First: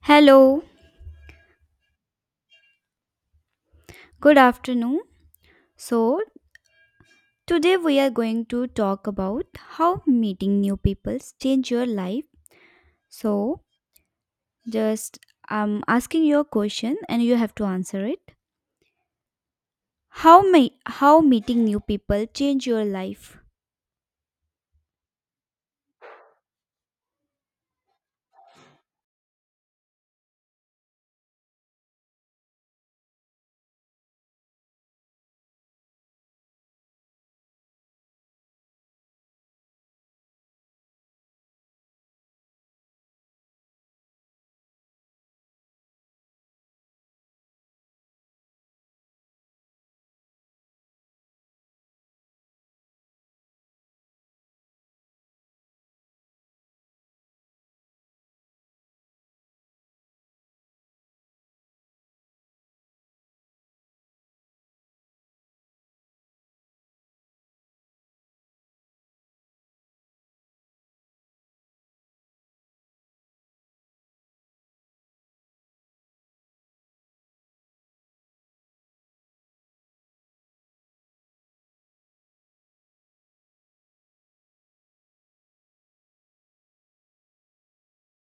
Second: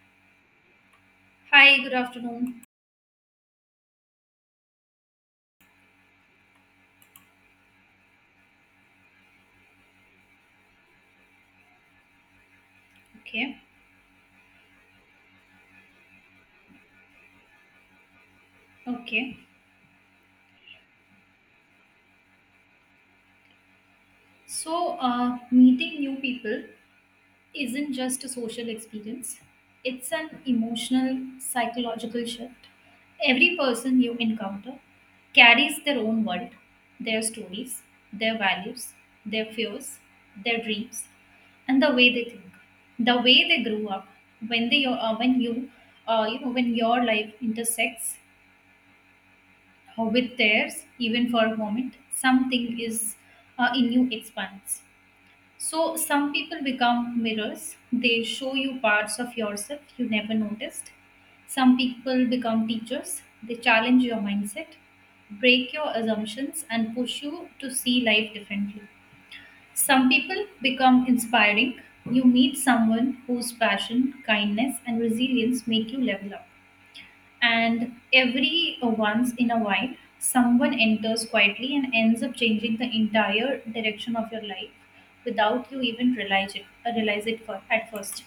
Hello, Hi, good afternoon. good afternoon. So, today we are going to talk about how meeting new people change your life. Okay, So, just I'm asking you a question and you have to answer it. okay. How may how meeting new people change your life? Meeting new people isn't just a social experience, it's an emotional, psychological shift. Every person you encounter carries their own world, their stories, their values, their fears, their dreams, and the way they think, the way they grew up, when you you know when your life intersects or with theirs, even for a moment, something is in you expands. So, some people become mirrors, they show you parts of yourself you never noticed. Some people become teachers, they challenge your mindset, break your assumptions, and push you to see life differently. Some people become inspiring. You meet someone whose passion, kindness, and resilience make you level up, and every once in a while someone enters quietly and ends up changing the entire direction of your life without you even realize it for, at first.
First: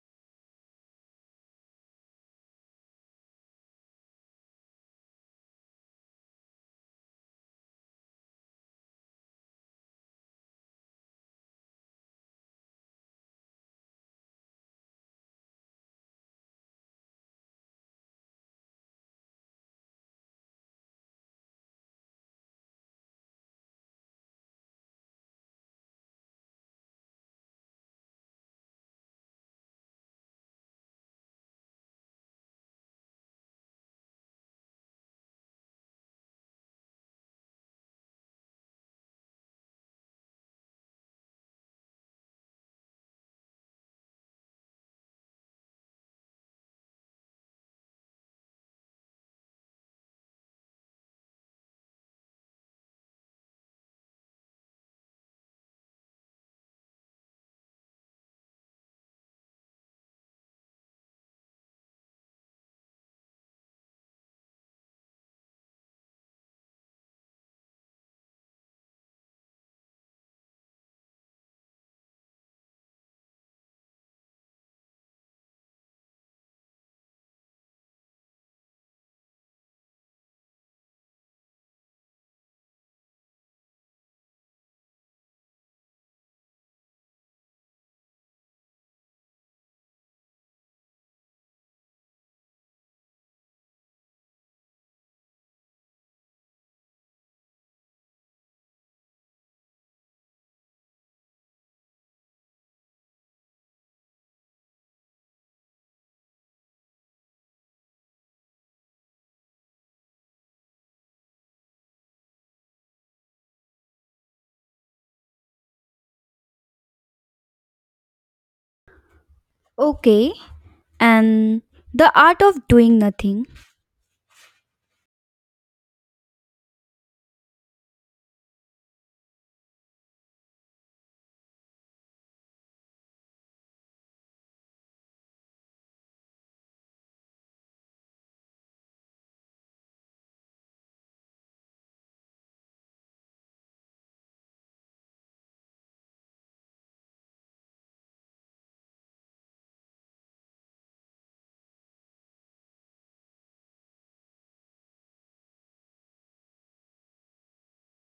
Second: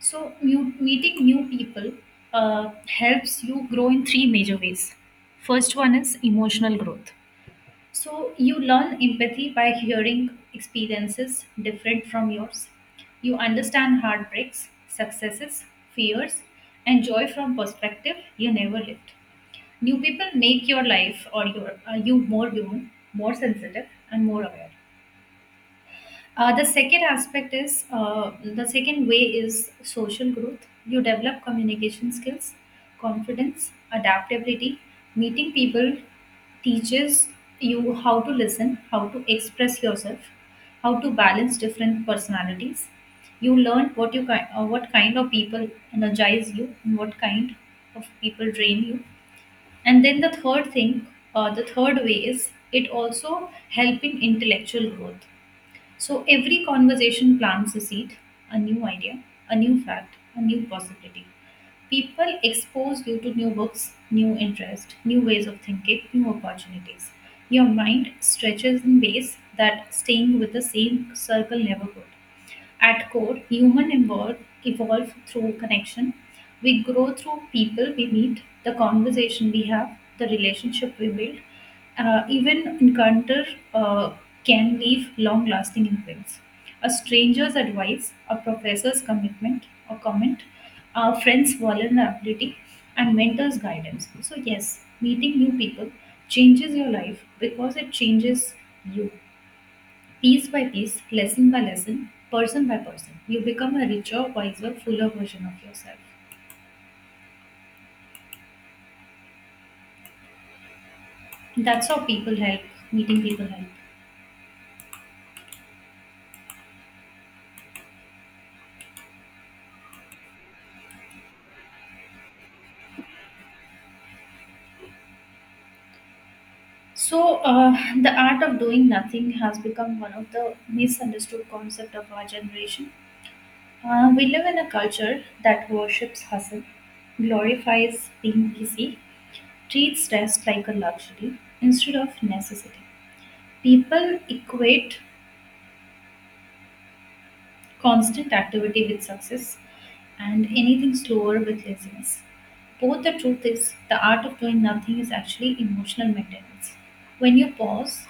So meeting new people helps you grow in three major ways. First one is emotional growth, so you learn empathy by hearing experiences different from yours. You understand heartbreaks, successes, fears, and joy from perspective you never lived. New people make your life or you more human, more sensitive, and more aware. The second way is social growth. You develop communication skills, confidence, adaptability. Meeting people teaches you how to listen, how to express yourself, how to balance different personalities. You learn what kind of people energize you and what kind of people drain you. And then the third thing, the third way is it also help in intellectual growth, so every conversation plants a seed, a new idea, a new fact, a new possibility. People expose you to new books, new interests, new ways of thinking, new opportunities. Your mind stretches in ways that staying with the same circle never could. At core, evolve through connection. We grow through people we meet, the conversation we have, the relationship we build. Even encounter uh, can leave long lasting imprints. A stranger's advice, a professor's commitment or comment, a friend's vulnerability, and mentor's guidance. So, yes, meeting new people changes your life because it changes you piece by piece, lesson by lesson, person by person. You become a richer, wiser, fuller version of yourself. That's how people help, meeting people help. Okay. And the art of doing nothing. So, uh, the art of doing nothing has become one of the misunderstood concept of our generation. We live in a culture that worships hustle, glorifies being busy, treats rest like a luxury instead of necessity. People equate constant activity with success, and anything slower with laziness. Both the truth is, the art of doing nothing is actually emotional maintenance. When you pause,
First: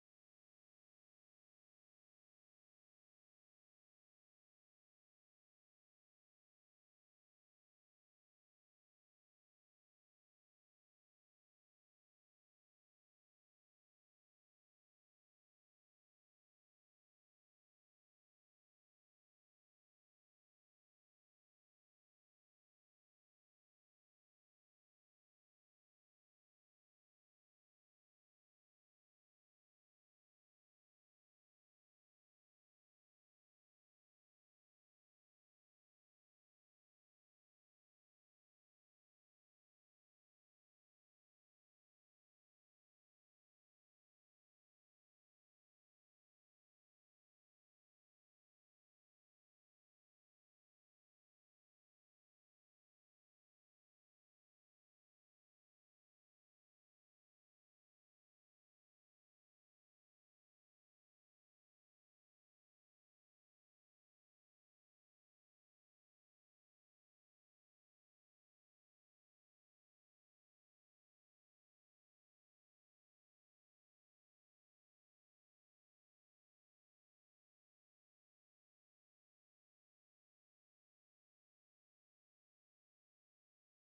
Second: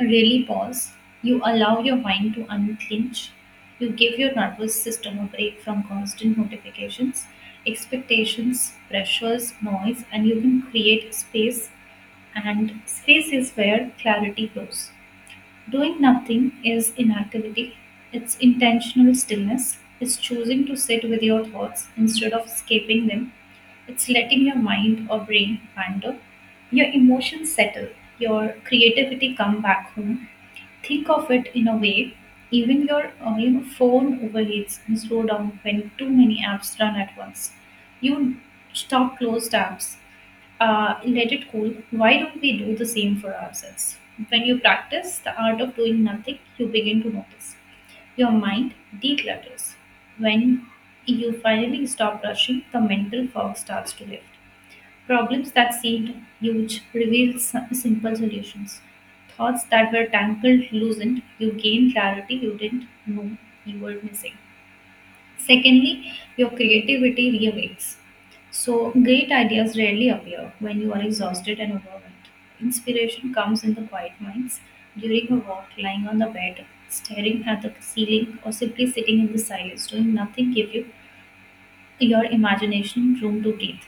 really pause, you allow your mind to unclench, you give your nervous system a break from constant notifications, expectations, pressures, noise, and you can create space. And space is where clarity grows. Doing nothing is inactivity, it's intentional stillness, it's choosing to sit with your thoughts instead of escaping them, it's letting your mind or brain wander, your emotions settle, your creativity come back home. Think of it in a way, even your phone overheats and slow down when too many apps run at once. You stop closed apps, let it cool. Why don't we do the same for ourselves? When you practice the art of doing nothing, you begin to notice your mind declutters. When you finally stop rushing, the mental fog starts to lift. Problems that seemed huge revealed simple solutions. Thoughts that were tangled loosened. You gained clarity you didn't know you were missing. Secondly, your creativity reawakes. So, great ideas rarely appear when you are exhausted and overwhelmed. Inspiration comes in the quiet minds, during a walk, lying on the bed, staring at the ceiling, or simply sitting in the silence, doing nothing, give you your imagination room to breathe.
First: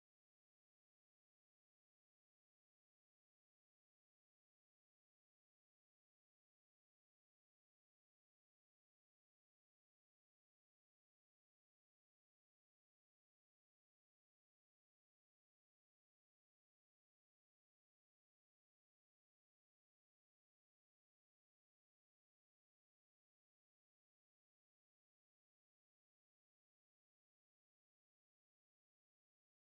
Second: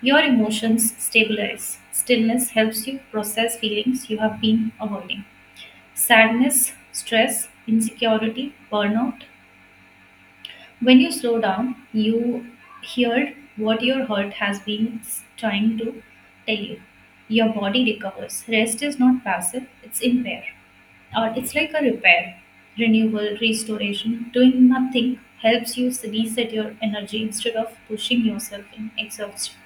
Your emotions stabilize. Stillness helps you process feelings you have been avoiding. Sadness, stress, insecurity, burnout. When you slow down, you hear what your heart has been trying to tell you. Your body recovers. Rest is not passive, it's impair. Or it's like a repair. Renewal, restoration, doing nothing helps you reset your energy instead of pushing yourself in exhaustion.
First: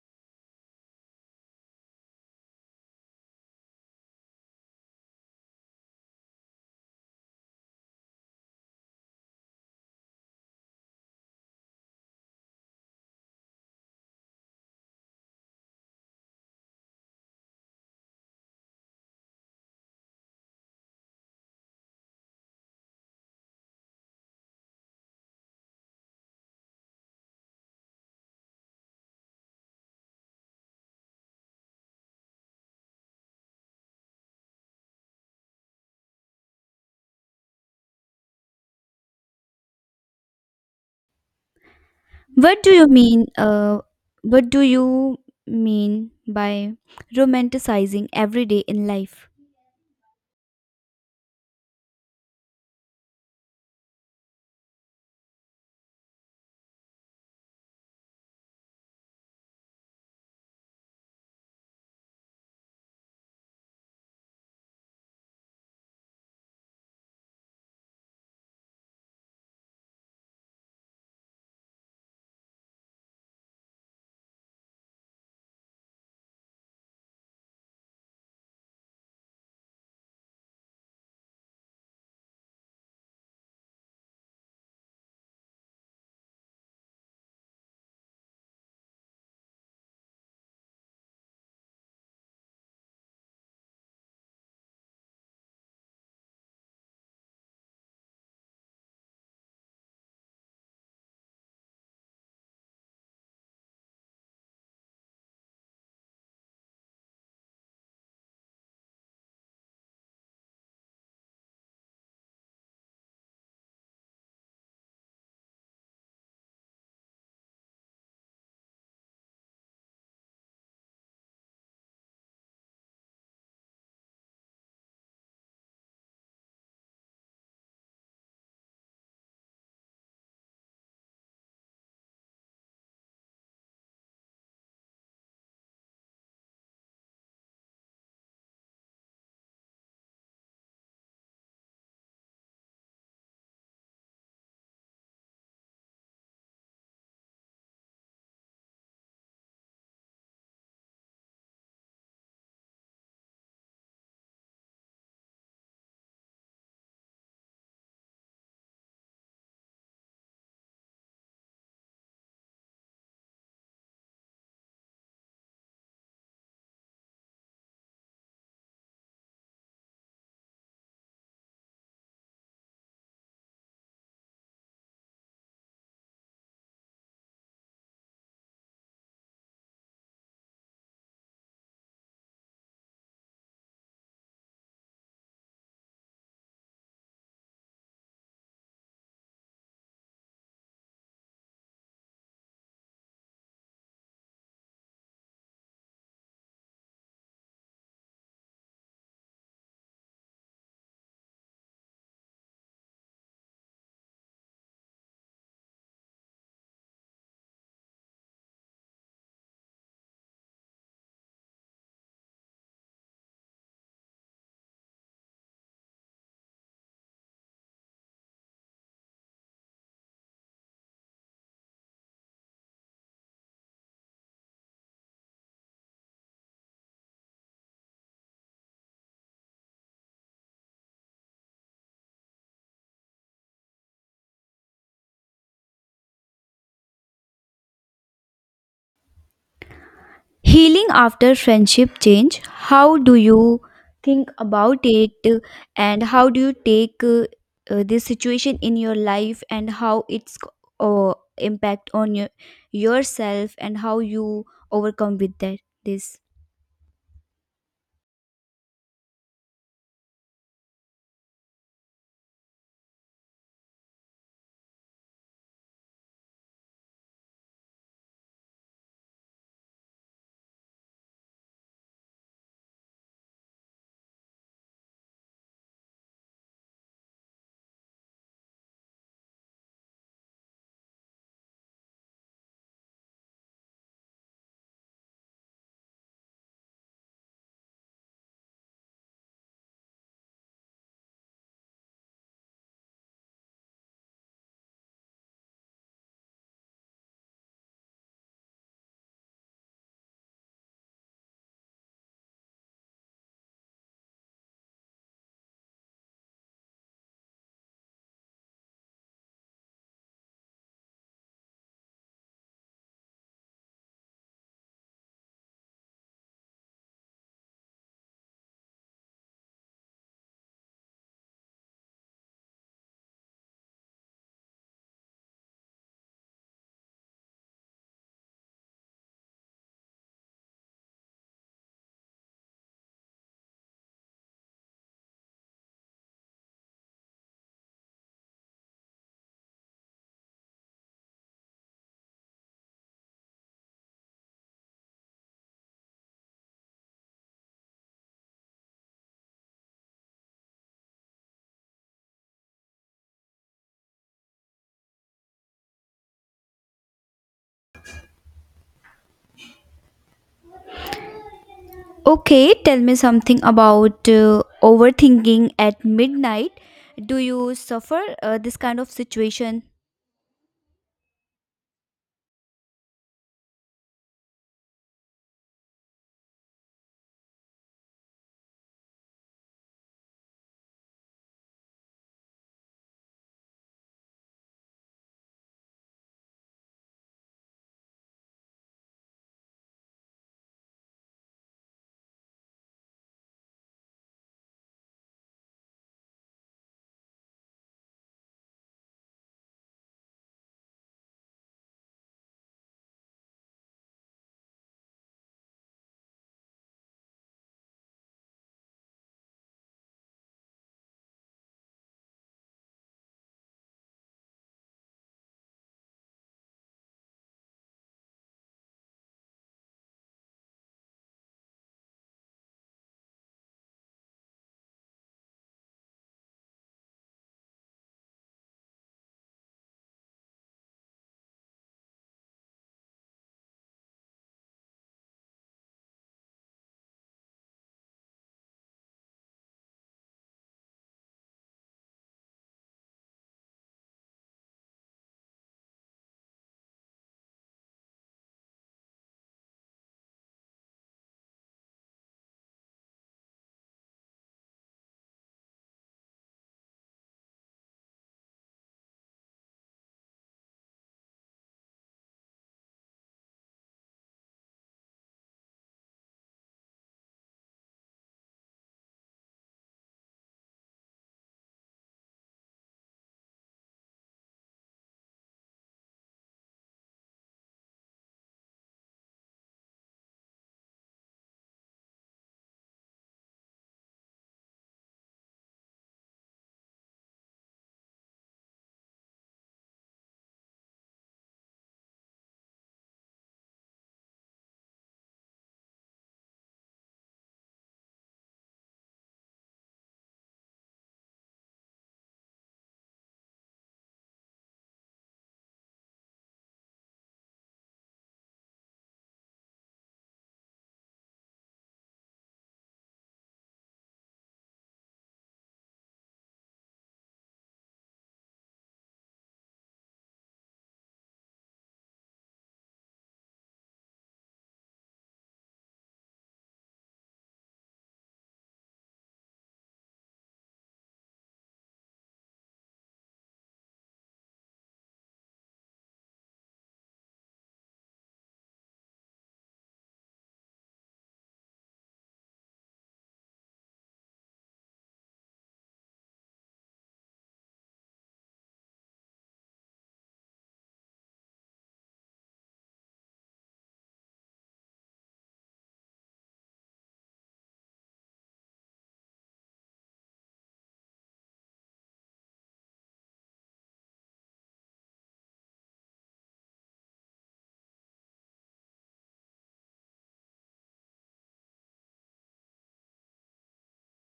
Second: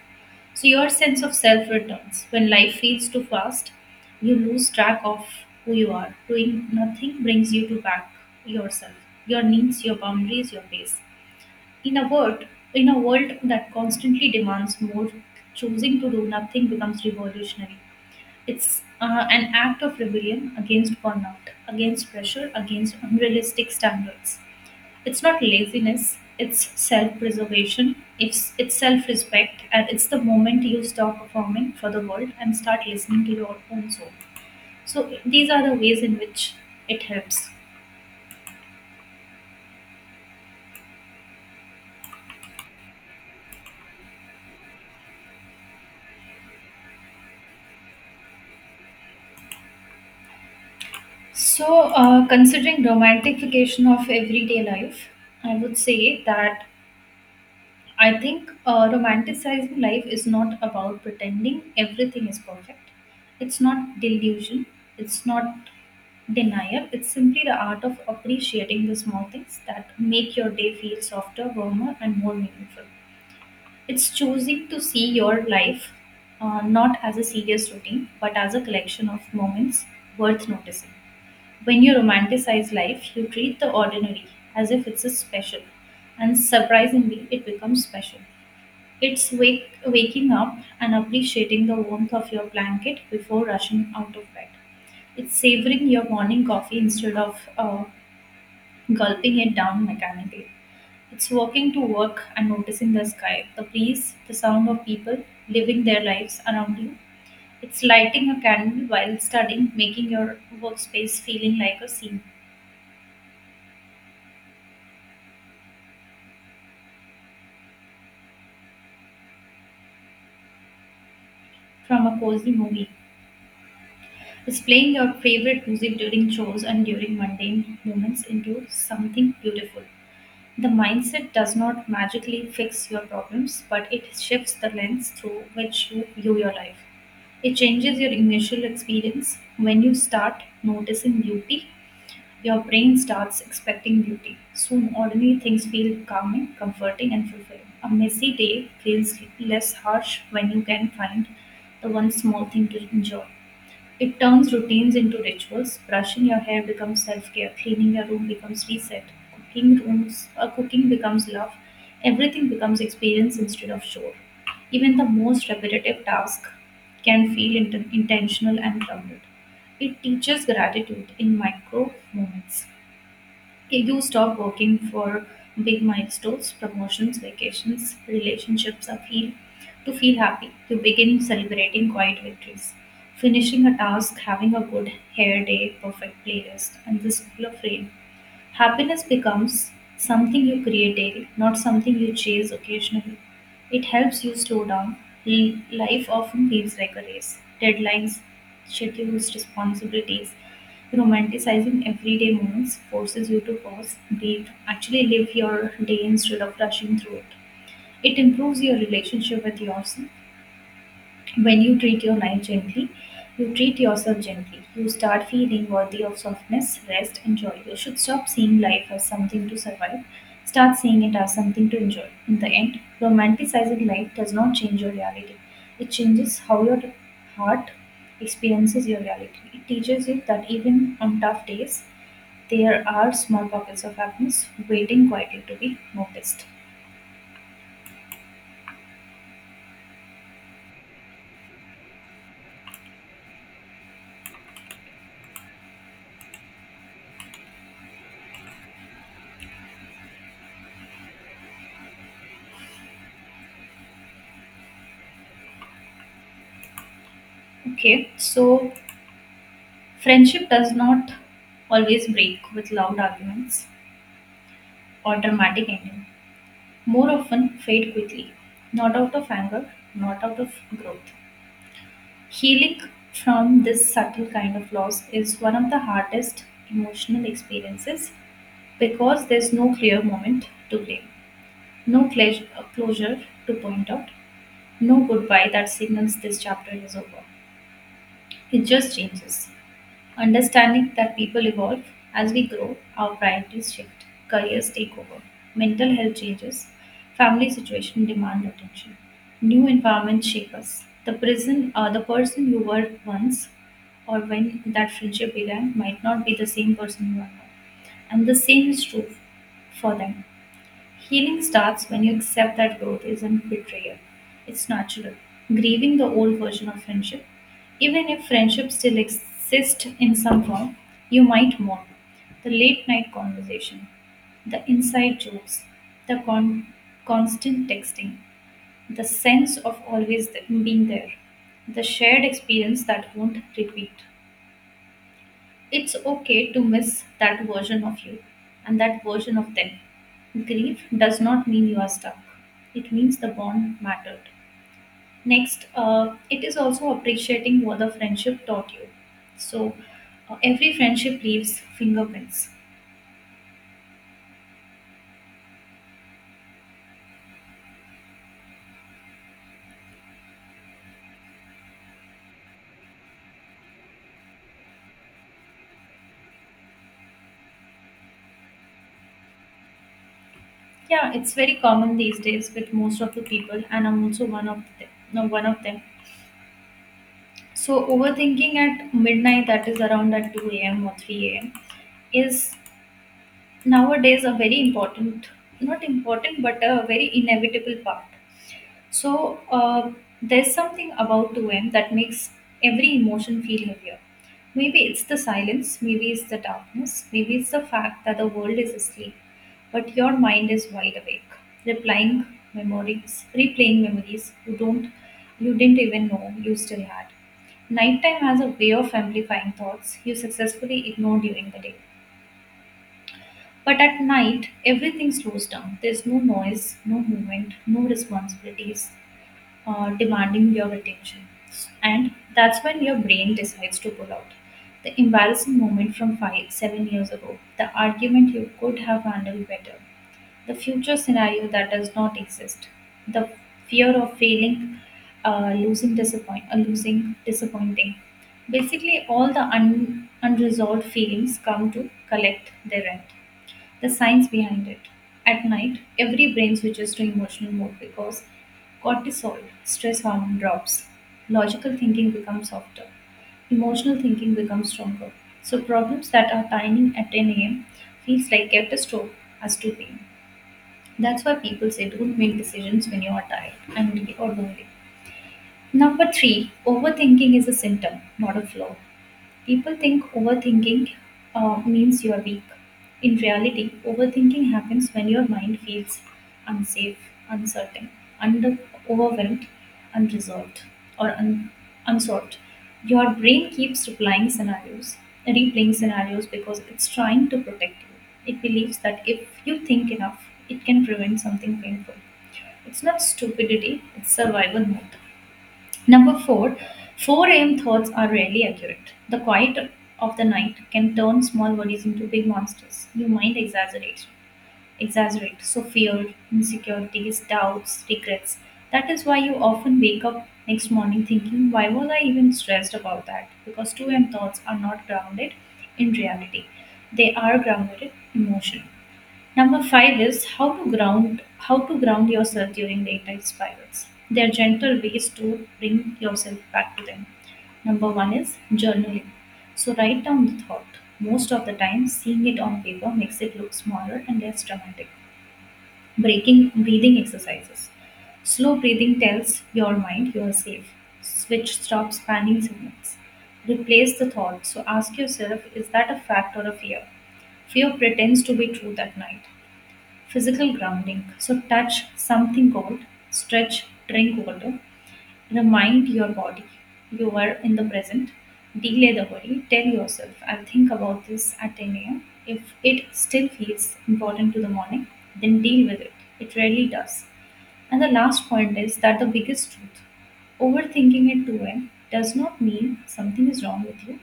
So your sense of self returns. When life feels too fast, you lose track of who you are. Doing nothing brings you to back yourself, your needs, your boundaries, your pace. In a world, in a world that constantly demands more, choosing to do nothing becomes revolutionary. It's an act of rebellion against burnout, against pressure, against unrealistic standards. It's not laziness, it's self preservation, it's self respect, and it's the moment you stop performing for the world and start listening to your own soul. So, these are the ways in which it helps. What do you mean what do you mean by romanticizing every day in life? Considering romantification of everyday life, I would say that I think romanticizing life is not about pretending everything is perfect. It's not delusion. It's not denial. It's simply the art of appreciating the small things that make your day feel softer, warmer, and more meaningful. It's choosing to see your life not as a serious routine, but as a collection of moments worth noticing. When you romanticize life, you treat the ordinary as if it's a special, and surprisingly, it becomes special. Waking up and appreciating the warmth of your blanket before rushing out of bed. It's savoring your morning coffee instead of gulping it down mechanically. It's walking to work and noticing the sky, the breeze, the sound of people living their lives around you. It's lighting a candle while studying, making your workspace feeling like a scene from a cozy movie. It's playing your favorite music during chores and during mundane moments into something beautiful. The mindset does not magically fix your problems, but it shifts the lens through which you view your life. It changes your initial experience. When you start noticing beauty, your brain starts expecting beauty. Soon, ordinary things feel calming, comforting, and fulfilling. A messy day feels less harsh when you can find the one small thing to enjoy. It turns routines into rituals. Brushing your hair becomes self care, cleaning your room becomes reset, cooking becomes love, everything becomes experience instead of chore. Even the most repetitive task can feel intentional and grounded. It teaches gratitude in micro moments. I do stop working for big milestones, promotions, vacations, relationships or feel to feel happy, to begin celebrating quiet victories. Finishing a task, having a good hair day, perfect playlist, and the school of rain. Happiness becomes something you create daily, not something you chase occasionally. It helps you slow down. Life often feels like a race. Deadlines, schedules, responsibilities. Romanticizing everyday moments forces you to pause, breathe, actually live your day instead of rushing through it. It improves your relationship with yourself. When you treat your life gently, you treat yourself gently. You start feeling worthy of softness, rest, and joy. You should stop seeing life as something to survive. Start seeing it as something to enjoy. In the end, romanticizing life does not change your reality. It changes how your heart experiences your reality. It teaches you that even on tough days, there are small pockets of happiness waiting quietly to be noticed. Healing after friendship change, how do you think about it and how do you take this situation in your life and how it's impact on your, yourself and how you overcome with that this Okay, so friendship does not always break with loud arguments or dramatic ending. More often fade quickly, not out of anger, not out of growth. Healing from this subtle kind of loss is one of the hardest emotional experiences because there's no clear moment to blame, no cle- closure to point out, no goodbye that signals this chapter is over. It just changes. Understanding that people evolve as we grow, our priorities shift, careers take over, mental health changes, family situation demand attention, new environments shape us. The person you were once, or when that friendship began, might not be the same person you are now, and the same is true for them. Healing starts when you accept that growth isn't betrayal. It's natural. Grieving the old version of friendship, even if friendship still exists in some form, you might mourn. The late night conversation, the inside jokes, the con- constant texting, the sense of always being there, the shared experience that won't repeat. It's okay to miss that version of you and that version of them. Grief does not mean you are stuck, it means the bond mattered. Next, it is also appreciating what the friendship taught you. So, every friendship leaves fingerprints. Okay, tell me something about overthinking at midnight. Do you suffer this kind of situation? Yeah, it's very common these days with most of the people, and I'm also one of them. No, one of them. So, overthinking at midnight, that is around at 2 a.m. or 3 a.m., is nowadays a very important, not important but a very inevitable part. So there's something about 2m that makes every emotion feel heavier. Maybe it's the silence, maybe it's the darkness, maybe it's the fact that the world is asleep but your mind is wide awake. Replying memories, replaying memories you don't you didn't even know you still had. Nighttime has a way of amplifying thoughts you successfully ignore during the day, but at night, everything slows down. There's no noise, no movement, no responsibilities demanding your attention. And that's when your brain decides to pull out the embarrassing moment from 5, 7 years ago, the argument you could have handled better, the future scenario that does not exist, the fear of failing, losing, disappointing. Basically, all the unresolved feelings come to collect their rent. The science behind it: at night, every brain switches to emotional mode because cortisol, stress hormone, drops. Logical thinking becomes softer, emotional thinking becomes stronger. So problems that are tiny at 10 a.m. feels like catastrophe as to pain. That's why people say don't make decisions when you are tired, angry, or lonely. Number three, overthinking is a symptom, not a flaw. People think overthinking means you're weak. In reality, overthinking happens when your mind feels unsafe, uncertain, under, overwhelmed, unresolved, or unsolved. Your brain keeps replaying scenarios because it's trying to protect you. It believes that if you think enough, it can prevent something painful. It's not stupidity, it's survival mode. Number four, 4 a.m. thoughts are rarely accurate. The quiet of the night can turn small worries into big monsters. Your mind exaggerates. So fear, insecurities, doubts, regrets. That is why you often wake up next morning thinking, why was I even stressed about that? Because 2 a.m. thoughts are not grounded in reality. They are grounded in emotion. Number five is how to ground yourself during daytime spirals. There are gentle ways to bring yourself back to them. Number one is journaling. So write down the thought. Most of the time, seeing it on paper makes it look smaller and less dramatic. Breaking breathing exercises. Slow breathing tells your mind you are safe. Switch stops panning signals. Replace the thought. So ask yourself, is that a fact or a fear? Fear pretends to be true that night. Physical grounding. So touch something cold, stretch, drink water, remind your body you are in the present. Delay the worry, tell yourself, I'll think about this at 10 a.m. If it still feels important to the morning, then deal with it. It rarely does. And the last point is that the biggest truth, overthinking at 2 a.m. does not mean something is wrong with you.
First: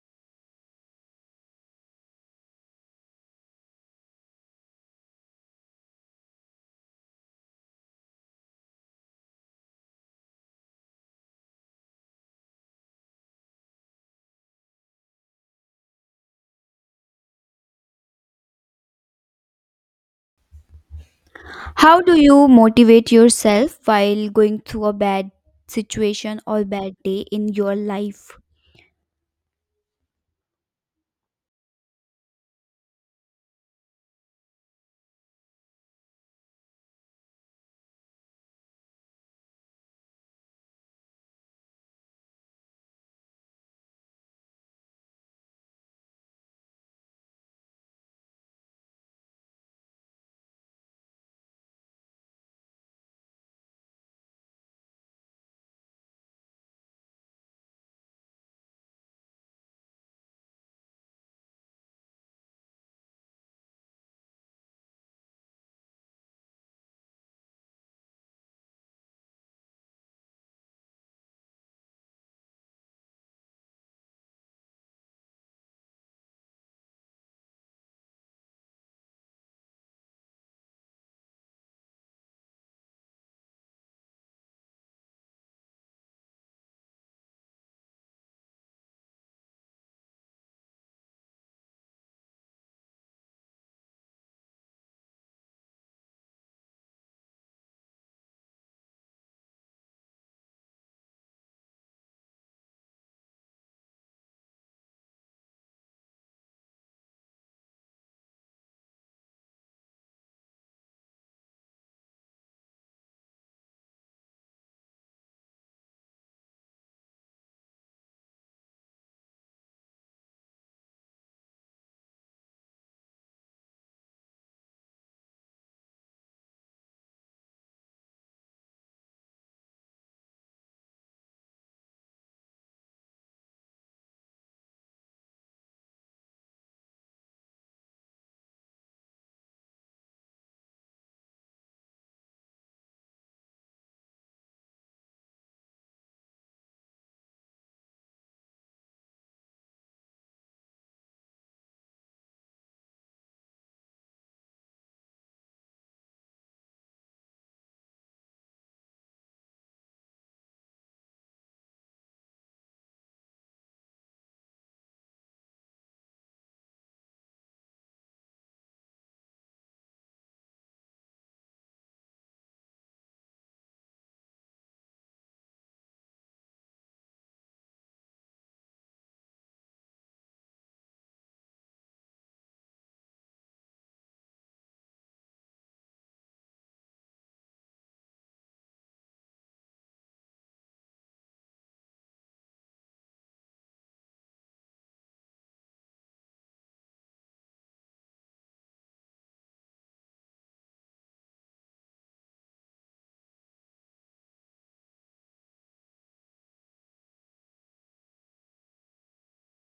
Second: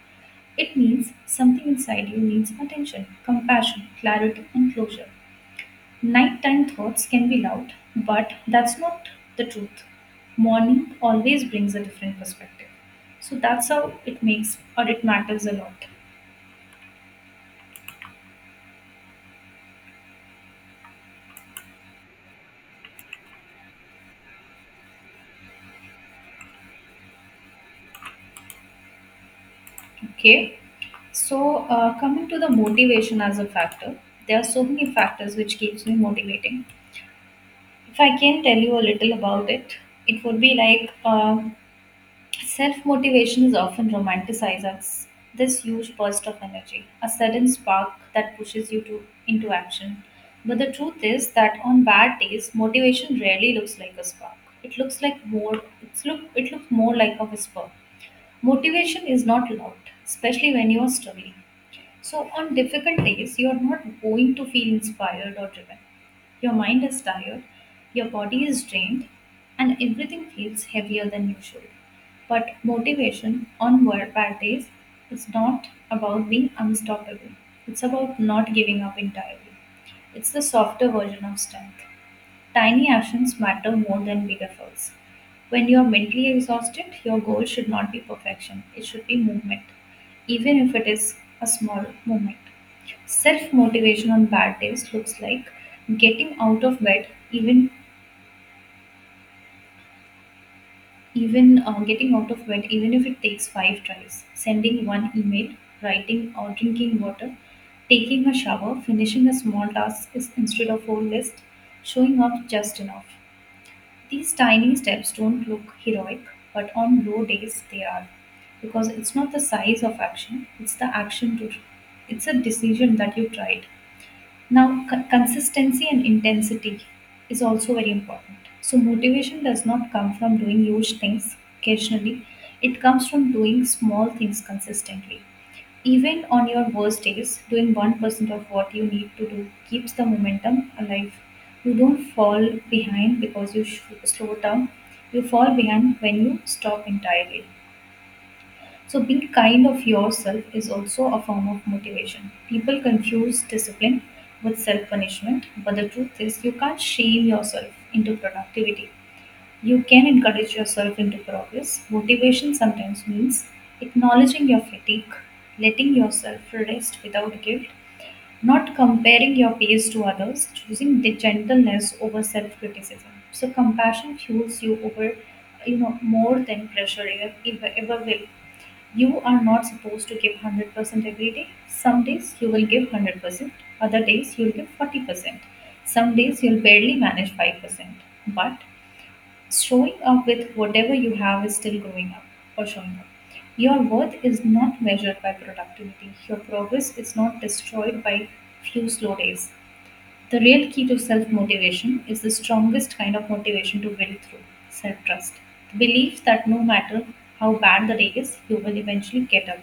It means something inside you needs attention, compassion, clarity, and closure. Nighttime thoughts can be loud, but that's not the truth. Morning always brings a different perspective. So that's how it makes, or it matters a lot. How do you motivate yourself while going through a bad situation or bad day in your life? Okay. So coming to the motivation as a factor, there are so many factors which keeps me motivating. If I can tell you a little about it, it would be like self motivation is often romanticized as this huge burst of energy, a sudden spark that pushes you to, into action. But the truth is that on bad days, motivation rarely looks like a spark. It looks like more it's look it looks more like a whisper. Motivation is not loud, especially when you are struggling. So, on difficult days, you are not going to feel inspired or driven. Your mind is tired, your body is drained, and everything feels heavier than usual. But motivation on work bad days is not about being unstoppable, it's about not giving up entirely. It's the softer version of strength. Tiny actions matter more than big efforts. When you're mentally exhausted, your goal should not be perfection, it should be movement, even if it is a small movement. Self motivation on bad days looks like getting out of bed, even getting out of bed, even if it takes five tries, sending one email, writing or drinking water, taking a shower, finishing a small task instead of whole list, showing up just enough. These tiny steps don't look heroic, but on low days they are. Because it's not the size of action, it's the action to it's a decision that you tried. Now, consistency and intensity is also very important. So, motivation does not come from doing huge things occasionally, it comes from doing small things consistently. Even on your worst days, doing 1% of what you need to do keeps the momentum alive. You don't fall behind because you slow down, you fall behind when you stop entirely. So, being kind of yourself is also a form of motivation. People confuse discipline with self punishment, but the truth is, you can't shame yourself into productivity. You can encourage yourself into progress. Motivation sometimes means acknowledging your fatigue, letting yourself rest without guilt, not comparing your pace to others, choosing the gentleness over self criticism. So, compassion fuels you, over you know, more than pressure ever will. You are not supposed to give 100% every day. Some days you will give 100%, other days you'll give 40%, some days you'll barely manage 5%. But showing up with whatever you have is still growing up or showing up. Your worth is not measured by productivity, your progress is not destroyed by few slow days. The real key to self motivation is the strongest kind of motivation to build through self trust. The belief that no matter how bad the day is, you will eventually get up.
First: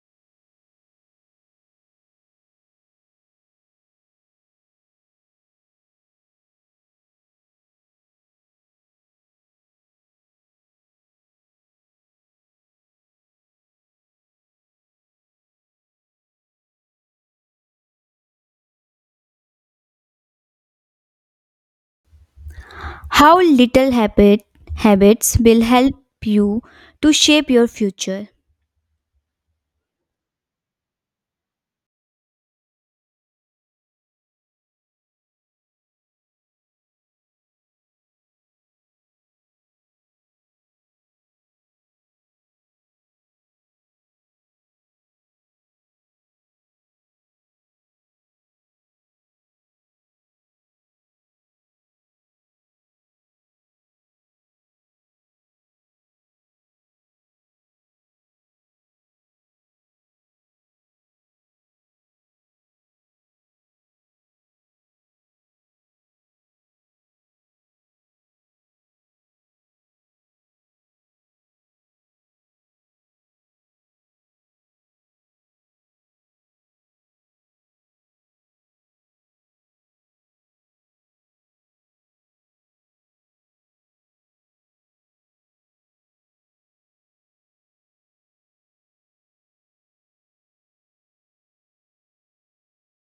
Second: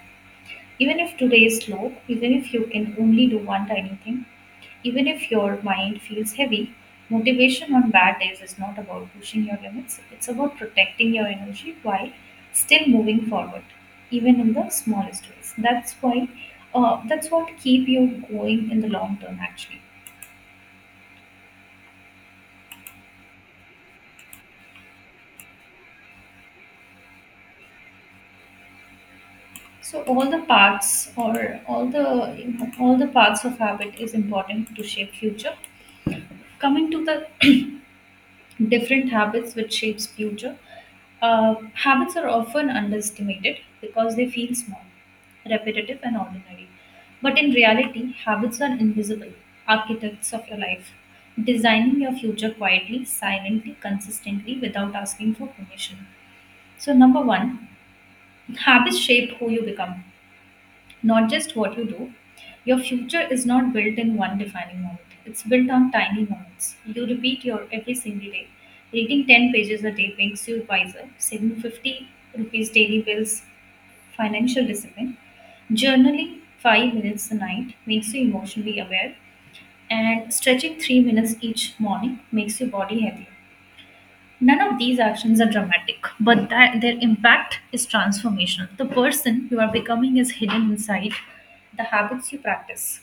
Even if today is slow, even if you can only do one tiny thing, even if your mind feels heavy, motivation on bad days is not about pushing your limits. It's about protecting your energy while still moving forward, even in the smallest ways. That's why, that's what keep you going in the long term, actually. How little habits will help you to shape your future? So all the parts, or all the, you know, all the parts of habit is important to shape future. Coming to the different habits which shapes future, uh, habits are often underestimated because they feel small, repetitive and ordinary, but in reality habits are invisible architects of your life, designing your future quietly, silently, consistently, without asking for permission. So number one, habits shape who you become, not just what you do. Your future is not built in one defining moment. It's built on tiny moments you repeat your every single day. Reading 10 pages a day makes you wiser. Saving 50 rupees daily builds financial discipline. Journaling 5 minutes a night makes you emotionally aware. And stretching 3 minutes each morning makes your body healthy. None of these actions are dramatic, but that their impact is transformational. The person you are becoming is hidden inside the habits you practice.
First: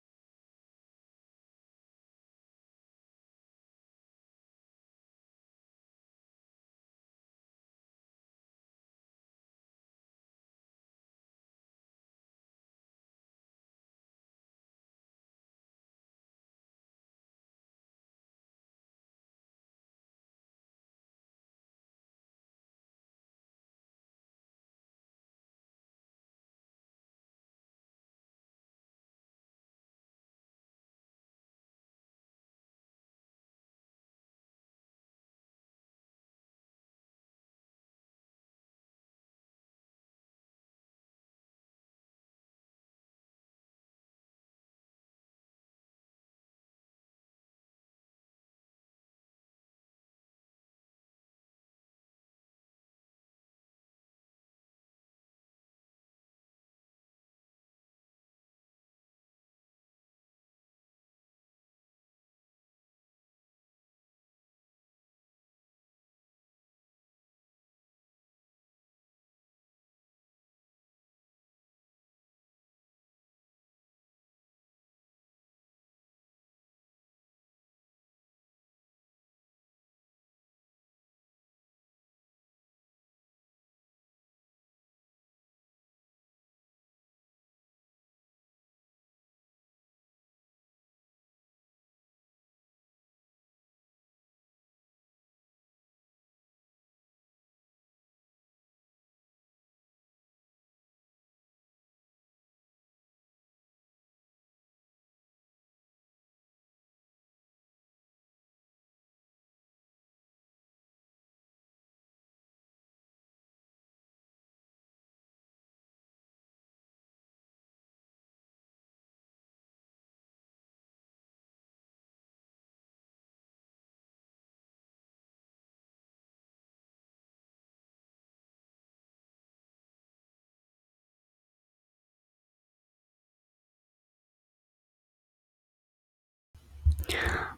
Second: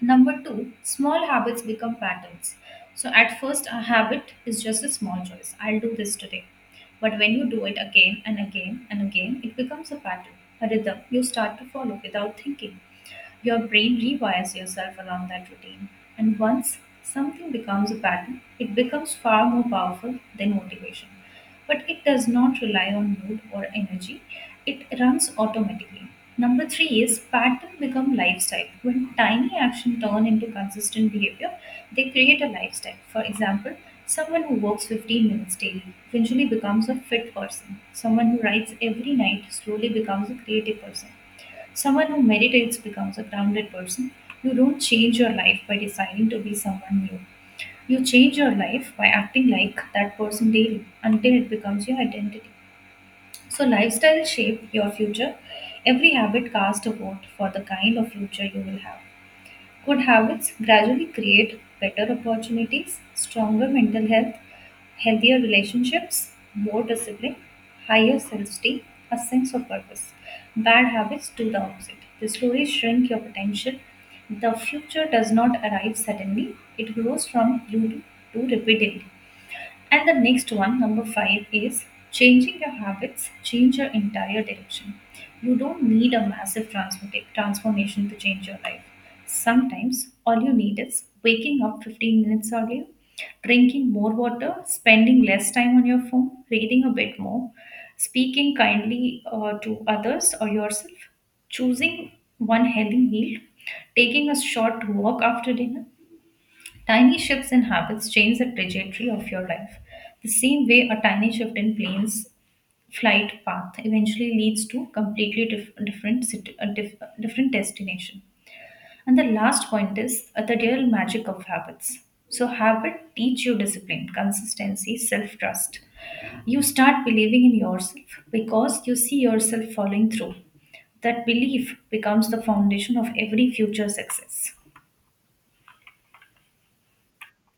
Number two, small habits become patterns. So, at first, a habit is just a small choice, I'll do this today. But when you do it again and again and again, it becomes a pattern, a rhythm you start to follow without thinking. Your brain rewires yourself around that routine. And once something becomes a pattern, it becomes far more powerful than motivation. But it does not rely on mood or energy, it runs automatically. Number three is pattern become lifestyle. When tiny action turn into consistent behavior, they create a lifestyle. For example, someone who works 15 minutes daily eventually becomes a fit person. Someone who writes every night slowly becomes a creative person. Someone who meditates becomes a grounded person. You don't change your life by deciding to be someone new. You change your life by acting like that person daily until it becomes your identity. So, lifestyle shape your future. Every habit cast a vote for the kind of future you will have. Good habits gradually create better opportunities, stronger mental health, healthier relationships, more discipline, higher self esteem, a sense of purpose. Bad habits do the opposite. The stories shrink your potential. The future does not arrive suddenly, it grows from you to repeatedly. And the next one, number five, is changing your habits, change your entire direction. You don't need a massive transformation to change your life. Sometimes all you need is waking up 15 minutes earlier, drinking more water, spending less time on your phone, reading a bit more, speaking kindly to others or yourself, choosing one healthy meal, taking a short walk after dinner. Tiny shifts in habits change the trajectory of your life. The same way a tiny shift in plane's flight path eventually leads to completely dif- different sit- a dif- different destination. And the last point is, the real magic of habits. So habit teach you discipline, consistency, self-trust. You start believing in yourself because you see yourself following through. That belief becomes the foundation of every future success.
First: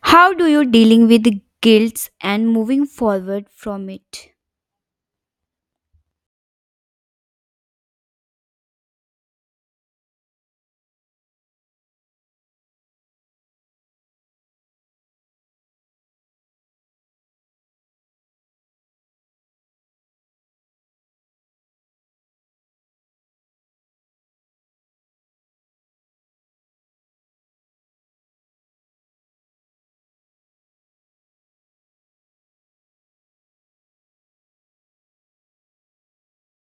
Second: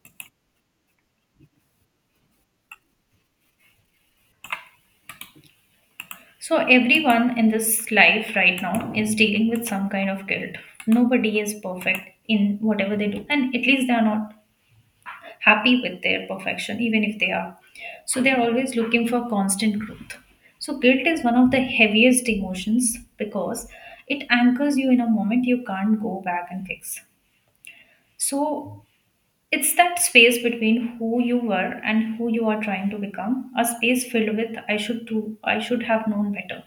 How do you dealing with guilt and moving forward from it? So, everyone in this life right now is dealing with some kind of guilt. Nobody is perfect in whatever they do, and at least they are not happy with their perfection, even if they are. So, they are always looking for constant growth. So, guilt is one of the heaviest emotions because it anchors you in a moment you can't go back and fix. So, it's that space between who you were and who you are trying to become, a space filled with I should do I should have known better.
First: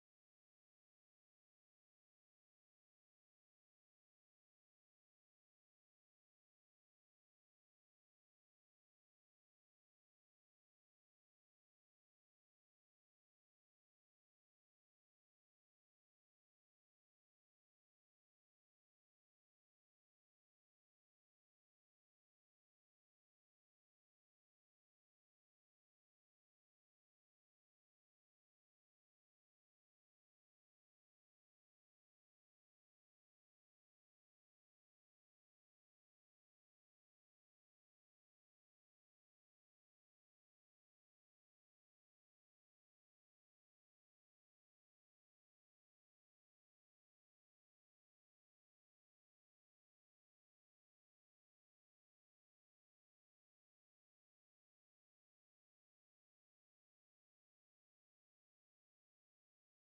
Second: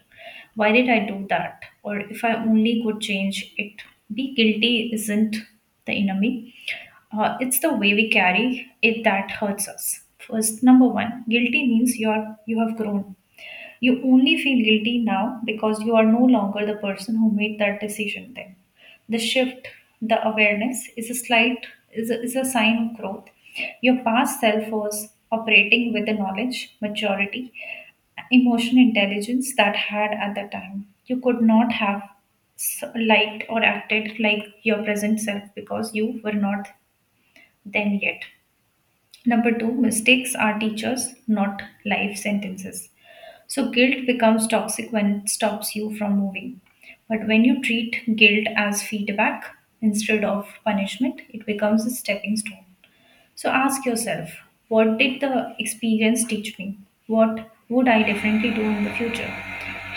Why did I do that? Or if I only could change it. Be guilty isn't the enemy. It's the way we carry it that hurts us. First, number one, guilty means you have grown. You only feel guilty now because you are no longer the person who made that decision then. The shift, the awareness is a slight is a sign of growth. Your past self was operating with the knowledge, maturity, emotional intelligence that had at the time. You could not have liked or acted like your present self because you were not then yet. Number two, mistakes are teachers, not life sentences. So, guilt becomes toxic when it stops you from moving. But when you treat guilt as feedback instead of punishment, it becomes a stepping stone. So ask yourself, what did the experience teach me? What would I differently do in the future?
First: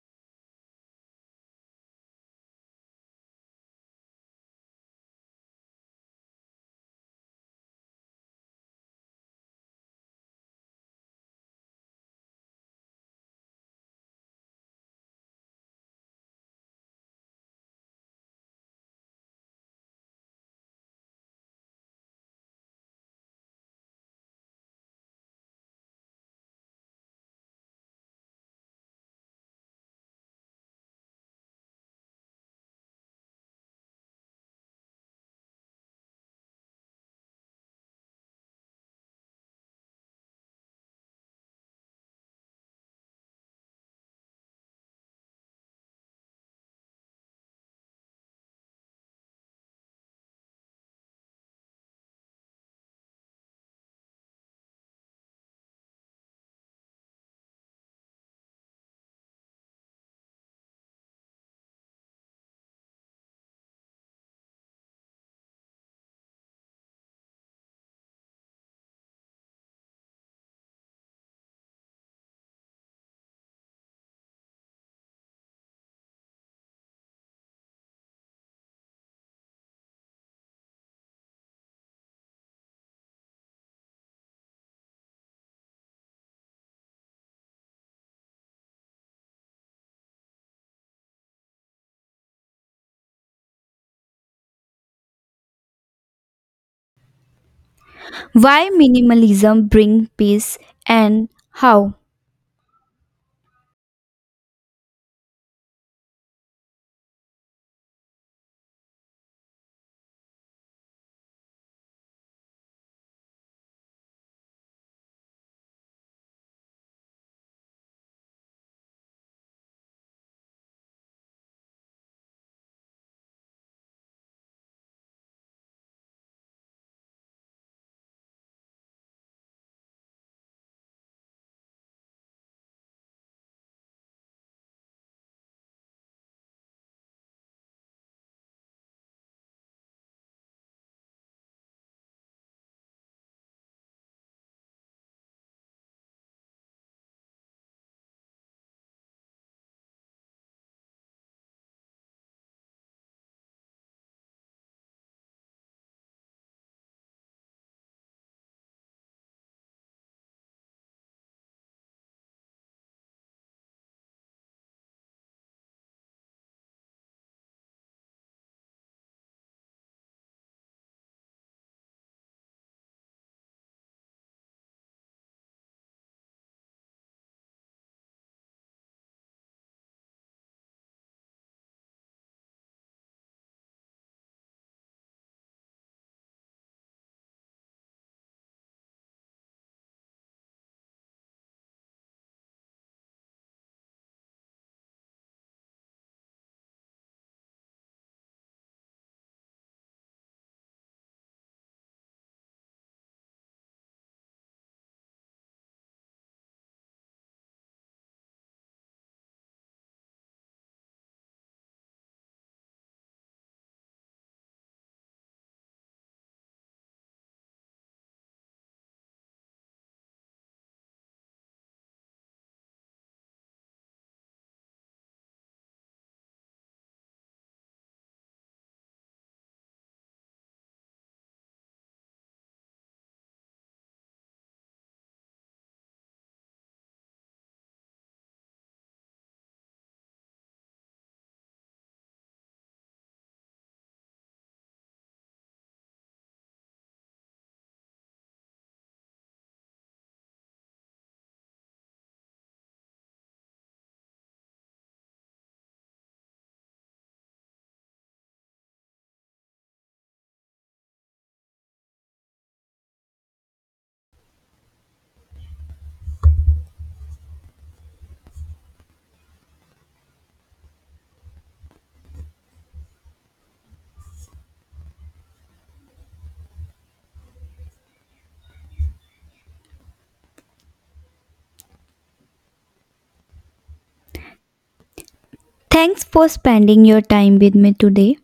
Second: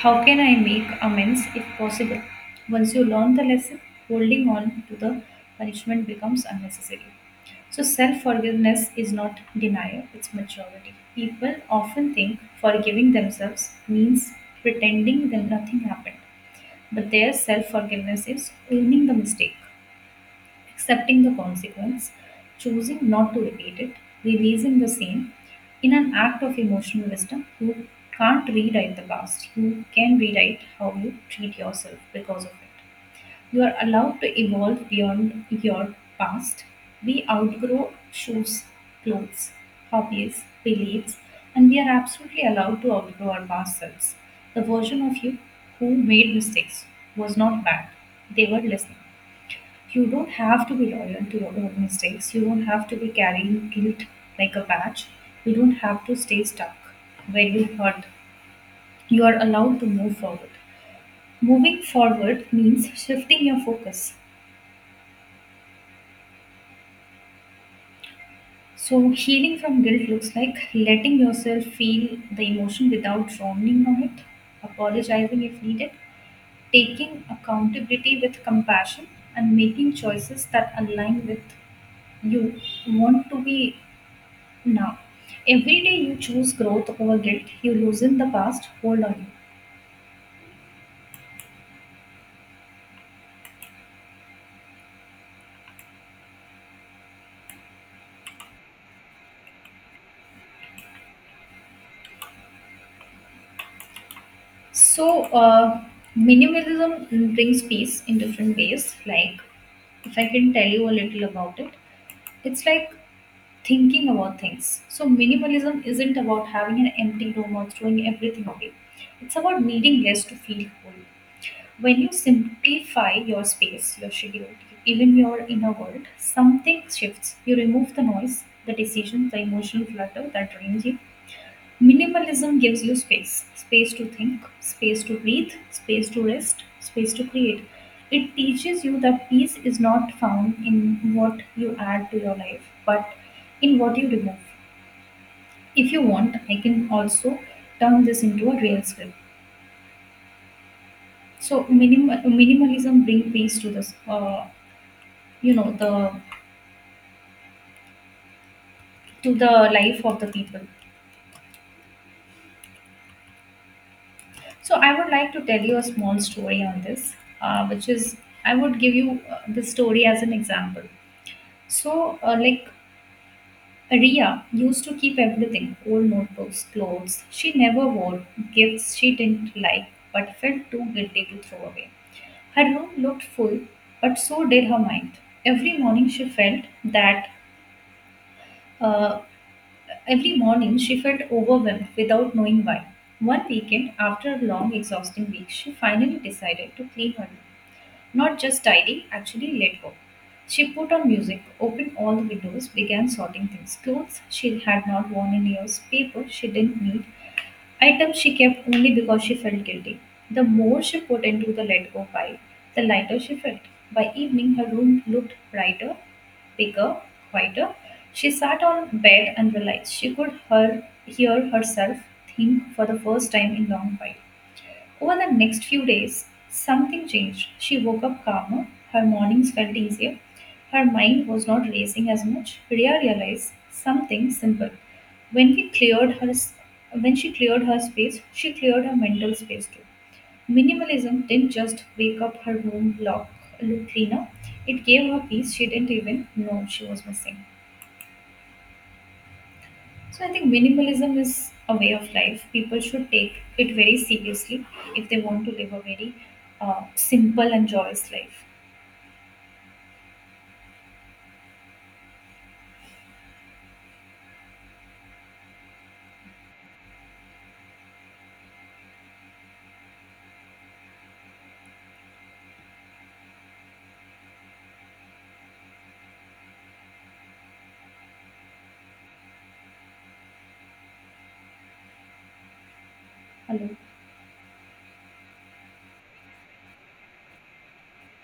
How can I make amends if possible? Once you learn the lesson, holding on to the punishment becomes unnecessary. So self forgiveness is not denial, it's maturity. People often think forgiving themselves means pretending that nothing happened, but their self forgiveness is owning the mistake accepting the consequence, choosing not to repeat it, releasing the same in an act of emotional wisdom. You can't rewrite the past, you can rewrite how you treat yourself because of it. You are allowed to evolve beyond your past. We outgrow shoes, clothes, hobbies, beliefs, and we are absolutely allowed to outgrow our past selves. The version of you who made mistakes was not bad, they were listening. You don't have to be loyal to your own mistakes. You don't have to be carrying guilt like a badge. You don't have to stay stuck where you hurt. You are allowed to move forward. Moving forward means shifting your focus. So, healing from guilt looks like letting yourself feel the emotion without drowning on it, apologizing if needed, taking accountability with compassion, and making choices that align with you want to be Now, every day you choose growth over guilt, you loosen the past hold on you. Why minimalism bring peace and how? So, minimalism brings peace in different ways. Like, if I can tell you a little about it, it's like thinking about things. So, minimalism isn't about having an empty room or throwing everything away, it's about needing less to feel whole. When you simplify your space, your schedule, even your inner world, something shifts. You remove the noise, the decisions, the emotional clutter that drains you. Minimalism gives you space to think, space to breathe, space to rest, space to create. It teaches you that peace is not found in what you add to your life, but in what you remove. If you want, I can also turn this into a real skill. So minimalism bring peace to this. The to the life of the people, so I would like to tell you a small story on this, which is, I would give you the story as an example. So like, Ria used to keep everything, old notebooks, clothes she never wore, gifts she didn't like but felt too guilty to throw away. Her room looked full, but so did her mind. Every morning she felt that uh, Every morning she felt overwhelmed without knowing why. One weekend, after a long, exhausting week, she finally decided to clean her room. Not just tidy, actually let go. She put on music, opened all the windows, began sorting things, clothes she had not worn in years, paper she didn't need, items she kept only because she felt guilty. The more she put into the let go pile, the lighter she felt. By evening, her room looked brighter, bigger, quieter. She sat on bed and realized she could hear herself think for the first time in long while. Over the next few days, something changed. She woke up calmer, her mornings felt easier, her mind was not racing as much. Ria realized something simple. When we cleared her s- when she cleared her space, she cleared her mental space too. Minimalism didn't just wake up her room look cleaner. It gave her peace she didn't even know she was missing. So I think minimalism is a way of life. People should take it very seriously if they want to live a very simple and joyous life. Hello. Thanks for spending your time with me today.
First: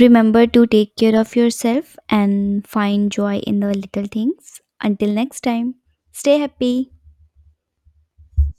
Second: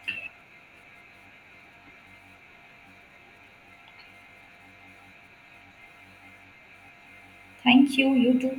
Remember to take care of yourself and find joy in the little things. Until next time, stay happy. Thank you. You too.